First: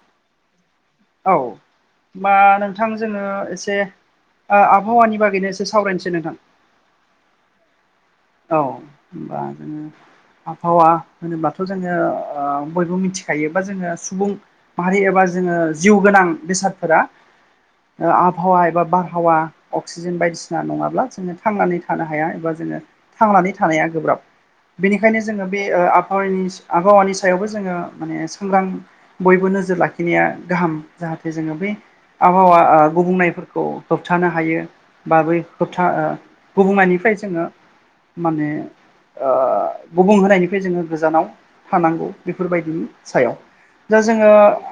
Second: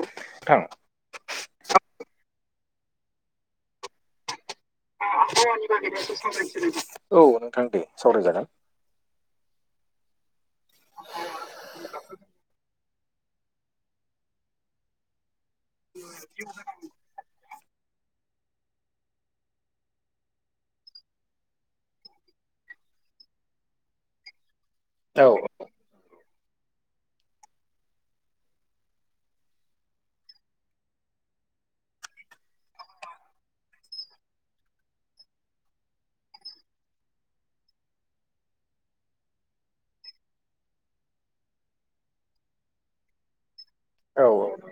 नोंथां। औ होमबा नोंथां जोङो एसे ओ आबहावानि बागैनो एसे सावरायनोसै नोंथां। औ नोंथां दे सावरायजागोन। औ होमबा जोङो आबहावा होनोबाथ' जोङो ओ बयबो मिथिखायो बा जोङो सुबुं माहारि एबा जोङो जिउ गोनां बेसादफोरा आबहावा एबा बारहावा अक्सिजेन बायदिसिना नङाब्ला जोङो थांनानै थानो हाया एबा जोङो थांनानै थानाया गोब्राब बेनिखायनो औ जोङो बे आबहावानि आबहावानि सायावबो जोङो माने सांग्रां बयबो नोजोर लाखिनाया गाहाम जाहाथे जोङो बै आबहावा गुबुंनायफोरखौ होबथानो हायो बाबै होबथा गुबुंनायनिफ्राय जोङो माने ओ गुबुं होनायनिफ्राय जोङो गोजानाव थानांगौ बेफोरबायदिनि सायाव दा औ जोङो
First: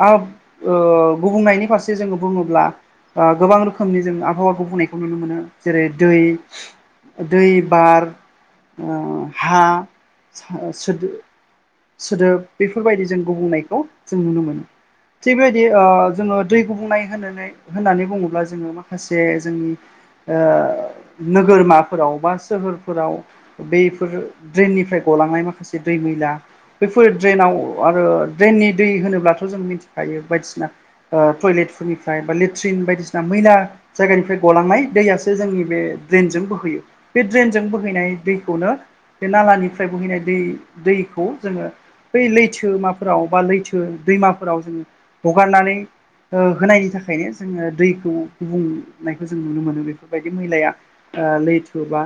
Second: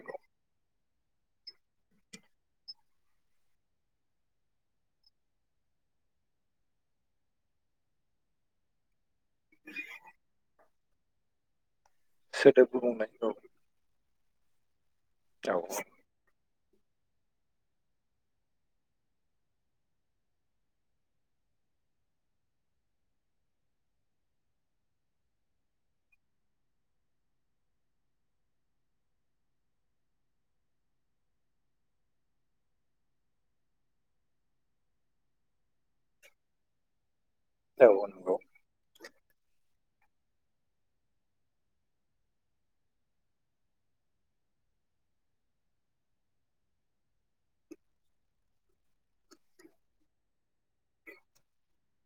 ओ गुबुंनायनि फारसे जोङो बुङोब्ला गोबां रोखोमनि जों आबहावाखौ गुबुंनायखौ नुनो मोनो जेरै दै दै बार [inaudible] सोदोब बेफोरबायदि गुबुंनाय जों औ गुबुंनायखौ जों नुनो मोनो थिग औ बेबायदि ओ जोङो दै गुबुंनाय होननानै बुङोब्ला जोङो माखासे जोंनि ओ नोगोरमाफोराव बा सोहोरफोराव बैफोर ड्रेननिफ्राय गलांनाय माखासे दै मैला बैफोर ड्रेनाव आरो ड्रेननि दै होनोब्लाथ' जों मिथिखायो बायदिसिना टयलेटफोरनिफ्राय बा लेट्रिन बायदिसिना मैला जायगानिफ्राय गलांनाय दैयासो जोंनि बे ड्रेनजों बोहैयो बे ड्रेनजों औ बोहैनाय नंगौ दैखौनो बे नालानिफ्राय बोहैनाय दै दै खौ जोङो बै लैथोमाफोराव बा लैथो दैमाफोराव जोङो हगारनानै होनायनि थाखायनो जोङो दैखौ गुबुंनायखौ जों नुनो मोनो बेफोरबायदि मैलाया ओ लैथो बा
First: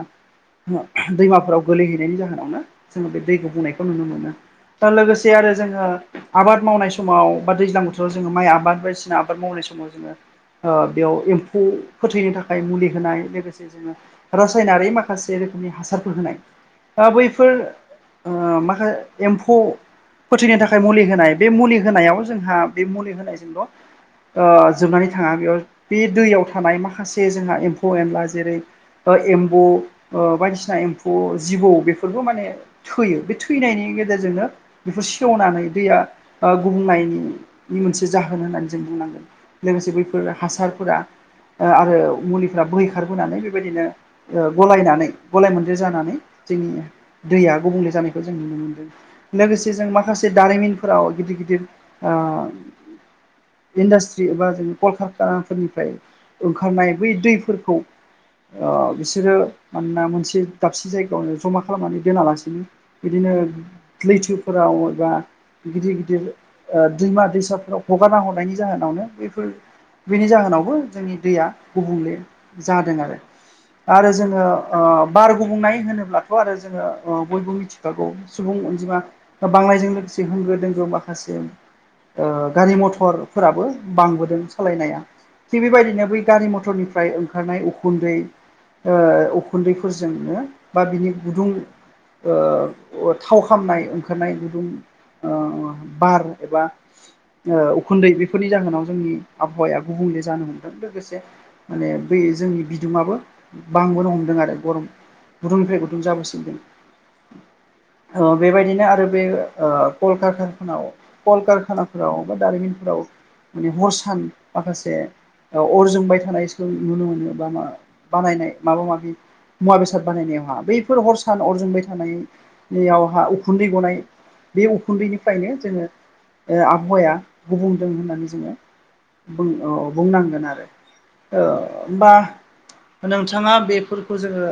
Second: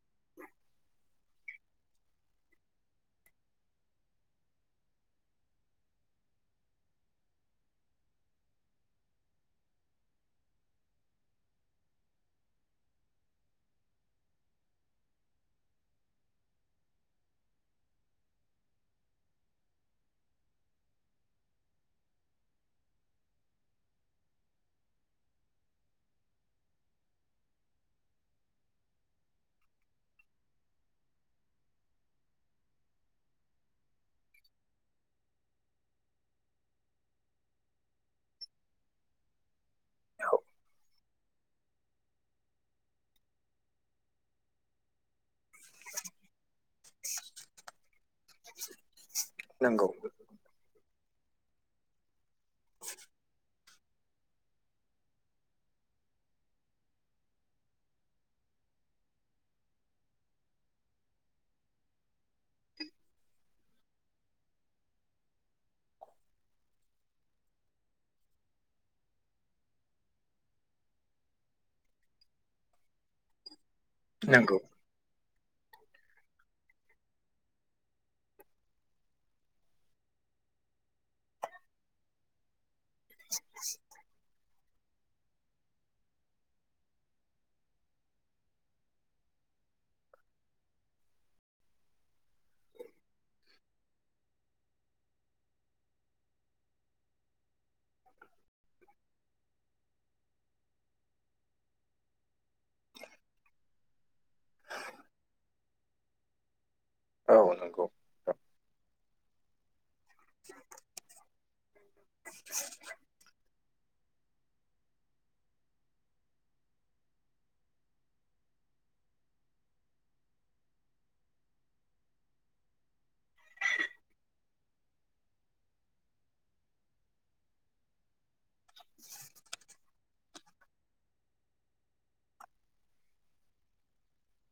दैमाफोराव गोलैहैनायनि जाहोनावनो जोङो बे दैखौ गुबुंनायखौ खौ नुनो मोनो दा लोगोसे आरो जोङो आबाद मावनाय समाव बा दैज्लां बोथोराव जोङो माइ आबाद बायदिसिना आबाद मावनाय समाव जोङो ओ बेयाव एम्फौ फोथैनो थाखाय मुलि होनाय लोगोसे जोङो रासायनारि माखासे रोखोमनि हासारफोर होनाय दा बैफोर ओ माखासे एम्फौ फोथैनो थाखाय मुलि होनाय बे मुलि होनायाव जोंहा बे मुलि होनायजोंल' ओ जोबनानै थाङा बेयाव बे दैयाव थानाय माखासे जोंहा एम्फौ एनला जेरै एम्बु बायदिसिना एम्फौ जिबौ बेफोरबो माने थैयो बे थैनायनि गेजेरजोंनो बेफोर सेवनानै दैया गुबुंनायनि नि मोनसे जाहोन होननानै जों बुंनांगोन लोगोसे बैफोर हासारफोरा ओ आरो मुलिफ्रा बोहैखारबोनानै बेबायदिनो ओ गलायनानै गलाय मोनद्रे जानानै जोंनि दैया गुबुंले जानाय खो जों नुनो मोनदों लोगोसे नंगौ जों माखासे दारिमिनफोराव गिदिर गिदिर ओ इन्डास्ट्रि एबा जोंनि कलकारखानाफोरनिफ्राय ओंखारनाय बै दैफोरखौ बिसोरो मानोना मोनसे दाबसे जायगायावनो जमा खालामनानै दोनालासिनो बिदिनो लैथोफोराव एबा गिदिर गिदिर दैमा दैसाफोराव हगारना हरनायनि जाहोनावनो बैफोर बेनि जाहोनावबो जोंनि दैया गुबुंले जादों आरो। आरो जोङो नंगौ बार गुबुंनाय होनोब्लाथ' आरो जोङो बयबो मिथि सुबुं अनजिमा बांनायजों लोगोसे होंगो दोंगो माखासे ओ गारि मथरफोराबो बांबोदों सालायनाया थिग बेबायदिनो बै गारि मथरनिफ्राय ओंखारनाय उखुन्दै ओ उखुन्दैफोरजोंनो बा बिनि गुदुं थाव खालामामनाय ओंखारनाय गुदुं ओ बार एबा ओ उखुन्दै बेफोरनि जाहोनाव जोंनि आबहावाया गुबुंले जानो हमदों लोगोसे माने बि जोंनि बिदुंआो बांबोनो हमदों आरो गरम गुदुंनिफ्राय गुदुं जाबोसिनदों औ नंगौ ओ बेबायदिनो आरो बे ओ कल कालख- कलकारखानाफोराव बा दारिमिनफोराव माने हर सान माखासे अर जोंबाय थानायखौ नुनो मोनो बा मा बानायनाय माबा माबि मुवा बेसाद बानायनायावहा बैफोर हर सान अरजोंबाय थानाय बेयावहा उखुन्दै गनाय बे उखुन्दैनिफ्रायनो जोङो ओ आबहावाया गुबुंदों होननानै जोङो बुंन-बुंनांगोन आरो ओ ओमबा नोंथाङा बेफोरखौ जोङो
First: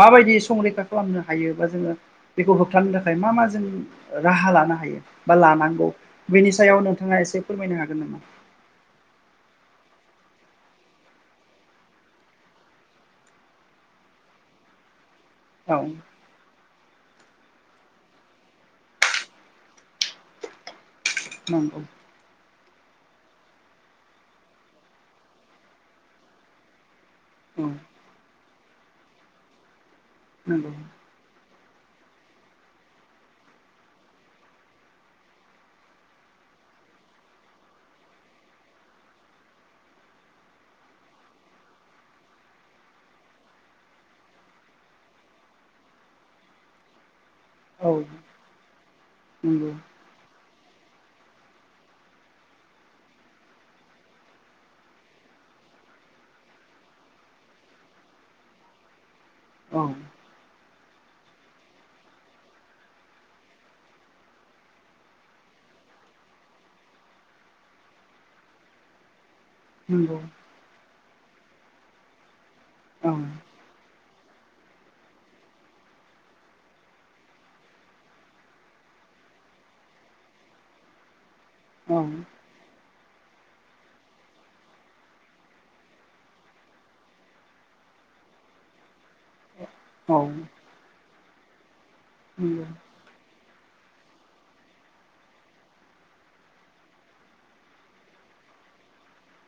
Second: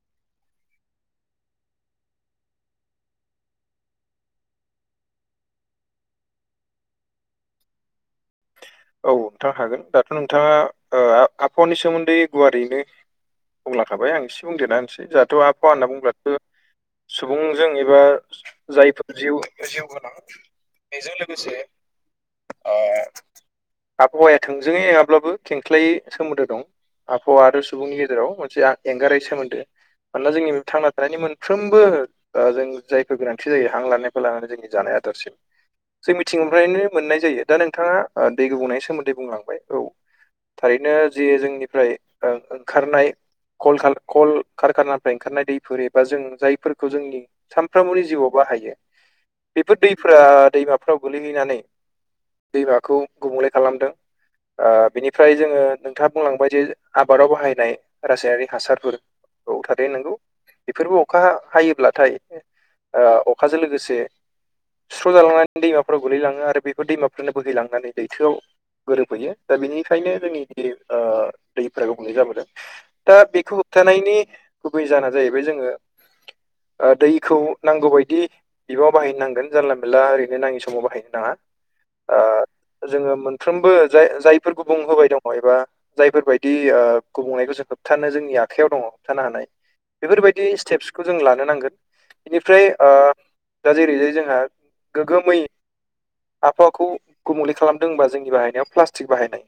माबायदि ओ संरैखा खालामनो हायो बा जोङो बेखौ होबथानो थाखाय मा मा जों राहा लानो हायो बा लानांगौ बेनि सायाव नोंथाङा एसे फोरमायनो हागोन नामा औ नोंथां हागोन दाथ' नोंथाङा ओ आबहावानि सोमोन्दै गुवारैयैनो बुंलांखाबाय आं एसे बुंदेरना होनसै जोंहाथ' आबहावा होनना औ बुंब्लाथ' सुबुंजों एबा जायफोर जिउ जिउ गोनां बेजों लोगोसे नंगौ ओ आबहावाया थोंजोङै नङाब्लाबो खेंख्लायै सोमोन्दो दं आबहावा आरो औ सुबुंनि गेजेराव जेराव मोनसे एंगारै सोमोन्दो मानोना जोंनि नंगौ थांना थानायनि मोन फ्रोमबो जों जायफोर गोनांथि जायो हां लानायखौ लानानै जोंनि जानाय आदारसिम जों मिथिंगानिफ्रायनो मोननाय जायो दा नोंथाङा दै गोबुंनिनायनि सोमोन्दै बुंलांबाय औ थारैनो जे जोंनिफ्राय ओंखारनाय कल खा कलकारखानानिफ्राय ओंखारनाय दैफोर एबा जों जायफोरखौ जोंनि सानफ्रामबोनि औ जिउआव बाहायो नंगौ बेफोर दै फ्रा दैमाफोराव गोल्लैहैनानै दैमाखौ गुबुंले खालामदों ओ बिनिफ्राय जोङो नोंथाङा बुंलांबाय जे आबादाव बाहायनाय रासायनारि हासारफोर औ थारै औ नोंगौ बेफोरबो अखा हायोब्लाथाय ओ अखाजों लोगोसे सुस्र' जालांनानै दैमाफोराव गोगलैलाङो आरो बेखौ दैमाफोरनो बोहैलांनानै लैथोआव गोरोबफैयो दा बेनिखायनो नंगौ जोंनि बे दैफ्रा गुबुंले जाबोदों औ दा बेखौ होबथानायनि गुबै जाहोना जाहैबाय जोङो ओ दैखौ नांगौबायायदि बिबाङाव बाहायनो नांगोन जानला मेनला ओरैनो नाङि समाव बाहायनो नाङा औ ओ जोङो मोनफ्रोमबो जाय जायफोरखौ बुंहोबाय दङ एबा जायफोरबायदि ओ गुबुंनायखौ जों होबथानो जोंनि आखायाव दङ जानो हानाय औ बेफोरबायदि स्टेप्सखौ जों लानो नांगोन बेनिफ्राय ओ दा जेरैजाय जोंहा गोग्गोमै आबहावाखौ गुबुंले खालामदों होनबा जोंनि बाहायनायाव प्लास्टिक बाहायनाय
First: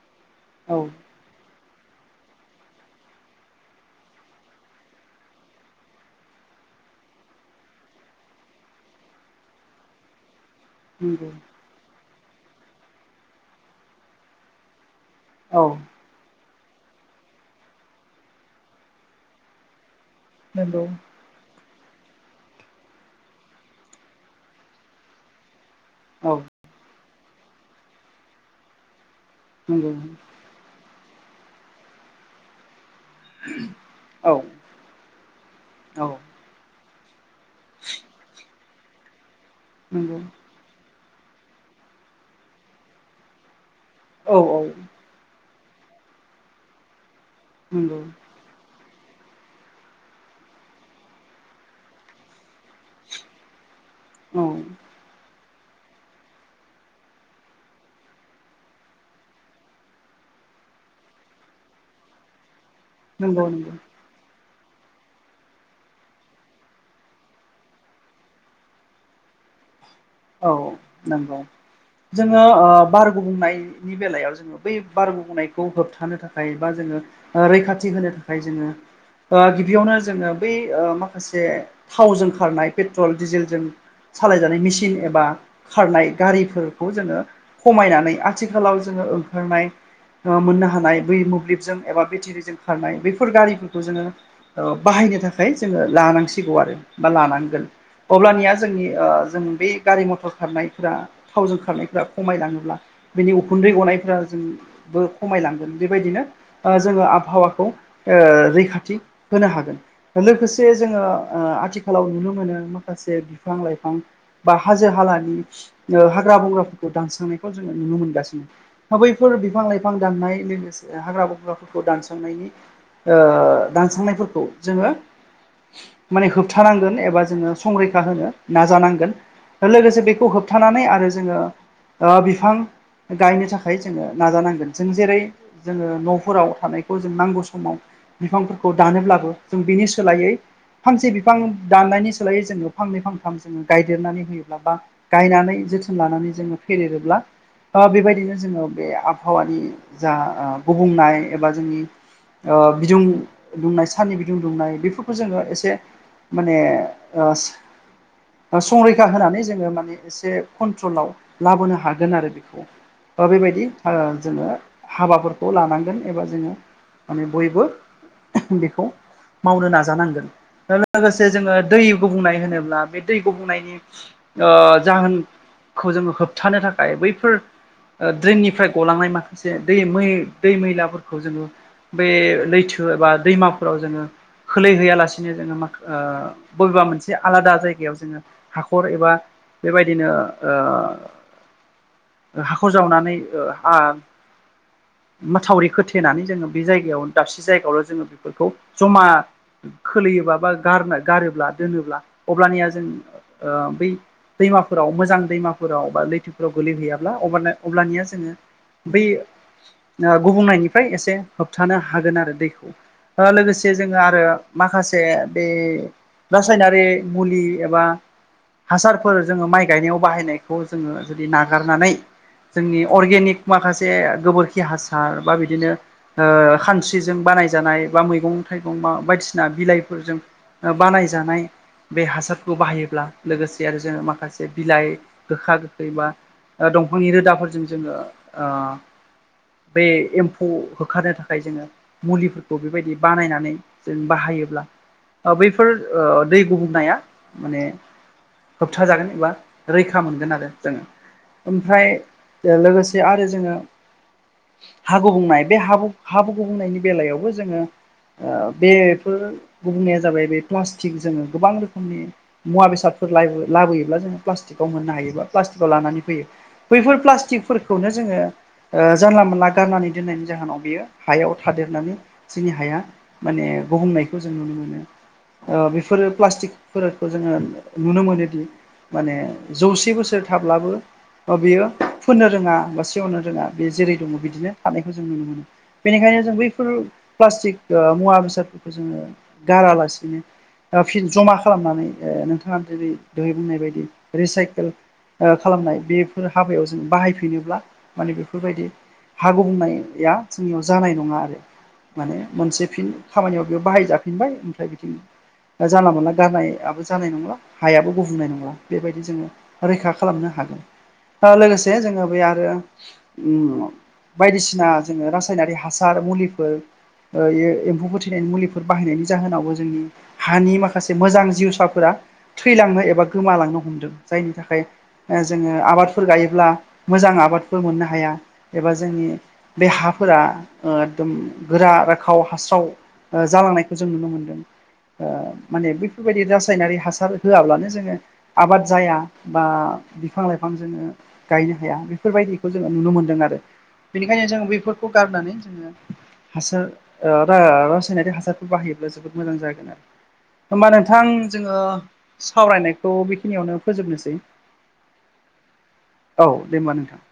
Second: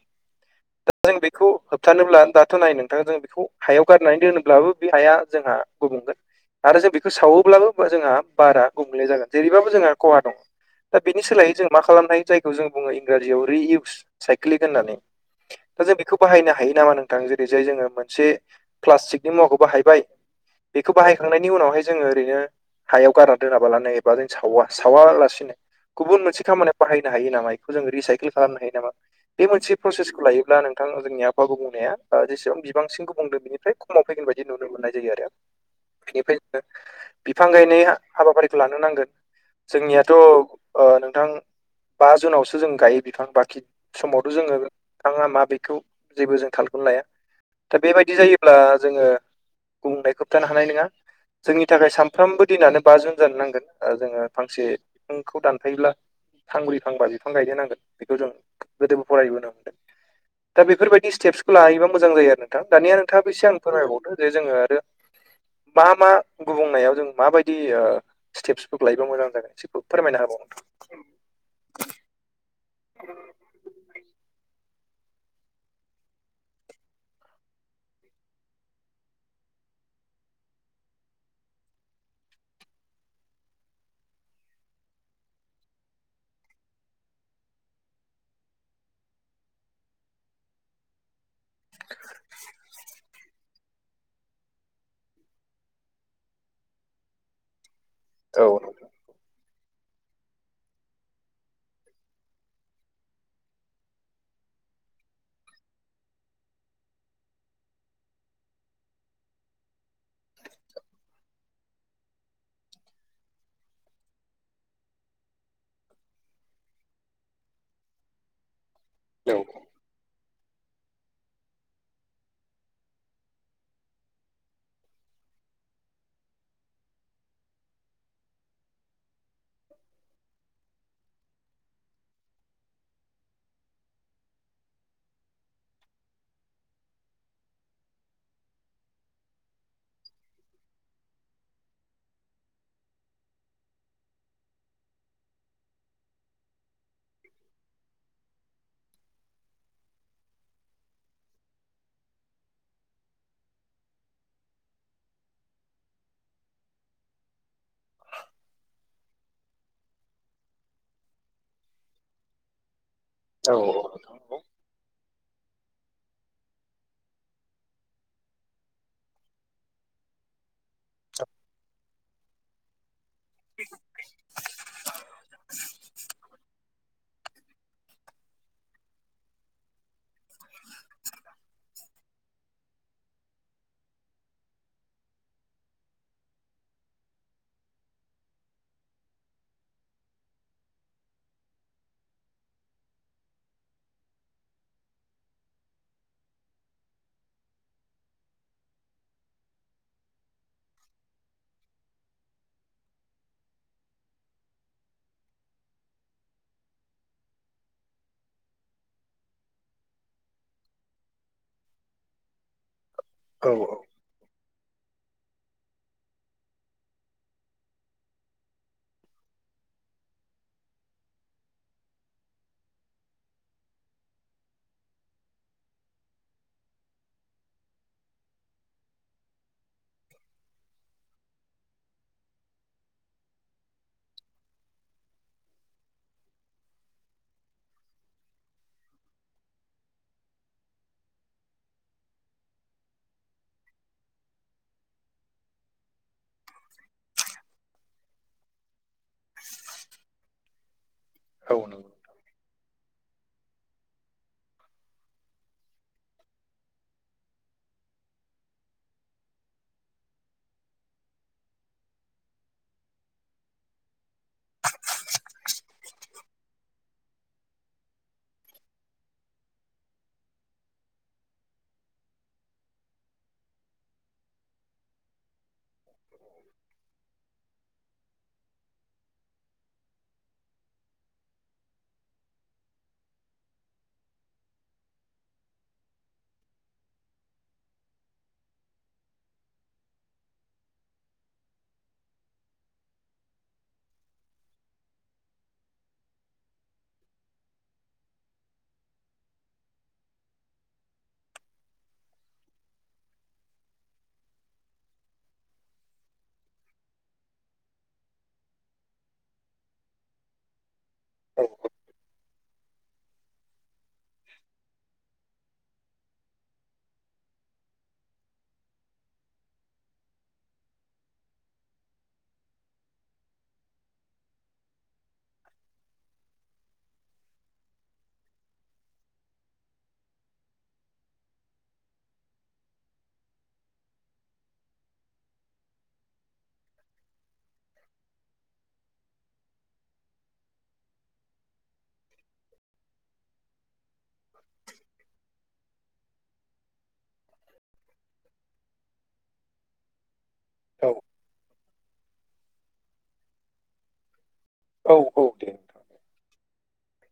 औ जों बेखौ होबथानोब्ला दाथ' नाय नोंथां जों बेखौ हायाव गारनानै दोनोब्लाबो बे हाया जोंहा गुबुंगोन आरो जों बेखौ सावोब्लाबो जोंहा बारा गुबुंले जागोन जेरैबाबो जोंहा खहा दङ दा बेनि नंगौ सोलायै जों मा खालामनाय जायखौ जों बुङो इंराजियाव रिइउस साइकलिक होननानै औ दा जों बेखौ बाहायनो हायो नामा नोंथां जेरै जाय जोङो मोनसे प्लास्टिकनि मुवाखौ बाहायबाय नंगौ औ नंगौ बेखौ बाहाय खांनायनि उनावहाय जोङो ओरैनो हायाव गारना दोनाबालानो एबा जों सावा सावालासिनो गुबुन औ नंगौ मोनसे खामानियाव बाहायनो हायो नामा बेखौ जोंङो रिसाइकेल खालामनो हायो नामा बे औ मोनसे प्रसेसखौ नंगौ लायो ना नोंथां जोंनि आबहावाखौ गुबुंनाया जेसेबां बांसिन गुबुंदों बेनिफ्राय खमाव फैगोन बायदि नुनो मोननाय जायो आरो बेनिफ्राय जोङो बिफां गायनाया हाबाफारिखौ लानो नांगोन औ जोंनियाथ' औ ओ नोंथां बा जुनावसो जों गायो बिफां बाखि समावथ' नंगौ औ जोङो बिफाङा मा बेखौ जेबो जों थालखौनो लाया दा नंगौ बेबायदि जायोब्ला जोङो गुबुंनायखौ होबथानो हानाय नोङा। जोंनि थाखाय सामफ्रोमबो दिनानो बा जुन जानो नांगोन जोङो फांसे बिफांखौ दानफायोब्ला फांब्रै फांबा बिफां गायदेर नांगोन बेखौ जों गोदोबो फरायबोनो मोनदों। दा बेफोरबायदि स्टेप्सखौ लायोबा मोजां जायो आरो नोंथां दानिया नोंथाङा नंगौ एसे आंनो फोरमायबावदो जे जोङो आरो मा मा गुबुंनायाव जों माबायदि स्टेपस फोरखौ लायोबा मोजां जागोन फोरमायना होबाव औ नोंथां नोंगौ जोङो ओ बार गुबुंनायनि बेलायाव जोङो बै बार गुबुंनायखौ होबथानो थाखाय बा जोङो रैखाथि होनो थाखाय जोङो ओ गिबियावनो जोङो बै ओ माखासे थावजों खारनाय पेट्रल डिजेलजों सालायजानाय मेसिन एबा खारनाय गारिफोरखौ जोङो खमायनानै आथिखालाव जोङो ओंखारनाय मोननो हानाय बै मोब्लिबजों एबा बेटेरिजों खारनाय बेैफोर गारिफोरखौ जोङो बाहायनो थाखाय जोङो लानांसिगौ आरो बा लानांगोन। औ अब्लानिया जोंनि ओ जों बे गारि मथर खारनायफोरा थावजों खारनायफोरा खमायलाङोब्ला बिनि उखुन्दै गनायफ्रा जोंबो खमायलांगोन बेबायदिनो ओ जोङो आबहावाखौ ओ रैखाथि होनो हागोन। लोगोसे जोङो आथिखालाव नुनो मोनो माखासे बिफां लाइफां बा हाजो हालानि ओ हाग्रा बंग्राफोरखौ दानस्रांनायखौ जोङो नुनो मोनगासिनो। हा बैफोर औ बिफां लाइफां दाननाय लोगोसे हाग्रा बंग्राफोरखौ दानस्रांनायनि ओ दानस्रांनायफोरखौ जोङो माने होबथानांगोन एबा जोङो संरैखा होनो नाजानांगोन। लोगोसे बेखौ होबथानानै आरो जोङो ओ बिफां गायनो थाखाय जोङो नाजानांगोन जों जेरै जोङो न'फोराव थानायखौ जों नांगौ समाव बिफांफोरखौ दानोब्लाबो जों बिनि सोलायै फांसे बिफां दाननायनि सोलायै जोङो फांनै फांथाम जोङो गायदेरनानै होयोब्ला बा गायनानै जोथोन लानानै जोङो फेदेरोब्ला बेबायदिनो जोङो बे आबहावानि जा गुबुंनाय एबा जोंनि ओ बिदुं दुंनाय साननि बिदुं दुंनाय बेफोरखौ जोङो एसे माने संरै खा होनानै जोङो माने एसे कन्ट्रलाव लाबोनो हागोन आरो बेखौ। बेबायदि ओ जोङो हाबाफोरखौ लानांगोन एबा जोङो माने बयबो बेखौ मावनो नाजानांगोन लोगोसे जोङो दै गुबुंनाय होनोब्ला बे दै गुबुंनायनि ओ जाहोनखौ जोङो होबथानो थाखाय बैफोर ओ ड्रेननिफ्राय गलांनाय माखासे दै मै दै मैलाफोरखौ जोङो बे लैथो एबा दैमाफोराव जोङो खोलैहैयालासिनो जोङो माख ओ बबेबा मोनसे आलादा जायगायाव जोङो हाखर एबा बेबायदिनो ओ हाखर जावनानै ओ माथावरि खोथेनानै जोङो बे जायगायाव दाबसे जायगायावल' जोङो बेफोरखौ जमा खोलैयोबा बा गारनो गारोब्ला दोनोब्ला अब्लानिया ओ जों बै दैमाफोराव मोजां दैमाफोराव बा लैथोफोराव गोलैहैयाब्ला अब्लानिया जोङो बै ओ गुबुंनायनिफ्राय एसे होबथानो हागोन आरो दैखौ ओ औ लोगोसे जोङो आरो माखासे बे रासायनारि मुलि एबा हासारफोर जोङो माइ गायनायाव बाहायनायखौ जोङो जुदि नागारनानै जोंनि अर्गेनिक माखासे गोबोरखि हासार बा बिदिनो ओ खानस्रिजों बानायजानाय बा मैगं-थाइगं बा बायदिसिना बिलाइफोरजों ओ बानायजानाय बे हासारखौ बाहायोब्ला लोगोसे आरो जोङो माखासे बिलाइ गोखा-गोखै बा ओ दंफांनि रोदाफोरजों जोङो ओ बे एम्फौ होखारनो थाखाय जोङो मुलिफोरखौ बेबायदि बानायनानै जों बाहायोब्ला ओ बैफोर ओ दै गुबुंनाया माने होबथाजागोन एबा रैखा मोनगोन आरो जोङो। औ ओमफ्राय नंगौ ओ लोगोसे आरो जोङो हा गुबनाय बे हा-हाब-गुबुंनायनि बेलायावबो जोङो ओ बेफोर गुबुंनाया जाबाय बे प्लास्टिक जोङो गोबां रोखोमनि मुवा-बेसादफोर लायो-लाबोयोब्ला जोङो प्लास्टिकआव मोननो हायोबा प्लास्टिकआव लानानै फैयो बैफोर प्लास्टिकफोरखौनो जोङो ओ जानला-मोनानला गारनानै दोननायनि जाहोनाव बियो हायाव थादेरनानै जोंनि हाया माने बहमनायखौ जों नुनो मोनो। ओ बेफोरो प्लास्टिकफोरखौ जोङो नुनो मोनोदि माने जौसे बोसोर थाब्लाबो ओ बेयो फोननो रोङा बा सेवनो रोङा। बे जेरै दङ बिदिनो थानायखौ जों नुनो मोनो। बेनिखायनो जों बैफोर प्लास्टिक ओ मुवा बेसादफोरखौ जोङो गारालासिनो ओ फिन जमा खालामनानै ओ नोंथाङा जेरै दहाय बुंनाय बायदि रिसाइखोल ओ खालामनाय बेफोर हाबायाव जों बाहायफिनोब्ला माने बेफोरबायदि हा गुबुंनाया जोंनियाव जानाय नङा आरो। माने मोनसे फिन खामानियाव बेयाव बाहायजाफिनबाय ओमफ्राय बिथिं ओ जानला-मोनला गारनायाबो जानाय नंला हायाबो गुबुंनाय नंला। बेबायदि जोङो रैखा खालामनो हागोन। ओ औ लोगोसे जोङो बे आरो उम बायदिसिना जोङो रासायनारि हासार, मुलिफोर ओ ए-एम्फौफोर थैनायनि मुलिफोर बाहायनायनि जाहोनावबो जोंनि हानि माखासे मोजां जिउसाफोरा थैलांनो एबा गोमालांनो हमदों। जायनि थाखाय ओ जोङो आबादफोर गायोब्ला मोजां आबादफोर मोननो हाया एबा जोंनि बे हाफोरा ओ एगदम गोरा राखाव हास्राव ओ जालांनायखौ जों नुनो मोनदों, ओ माने बेफोरबायदि रासायनारि हासार होआब्लानो जोङो आबाद जाया बा बिफां-लाइफां जोङो गायनो हाया बेफोरबायदिखौ जोङो नुनो मोनदों आरो। बेनिखायनो जों बेफोरखौ गारनानै जोङो हासार ओ रा-रासायनारि हासारफोर बाहायोब्ला जोबोद मोजां जागोन आरो होमबा नोंथां जोङो सावरायनायखौ बेखिनियावनो फोजोबनोसै। औ औ दे औ दे होमबा नोंथां।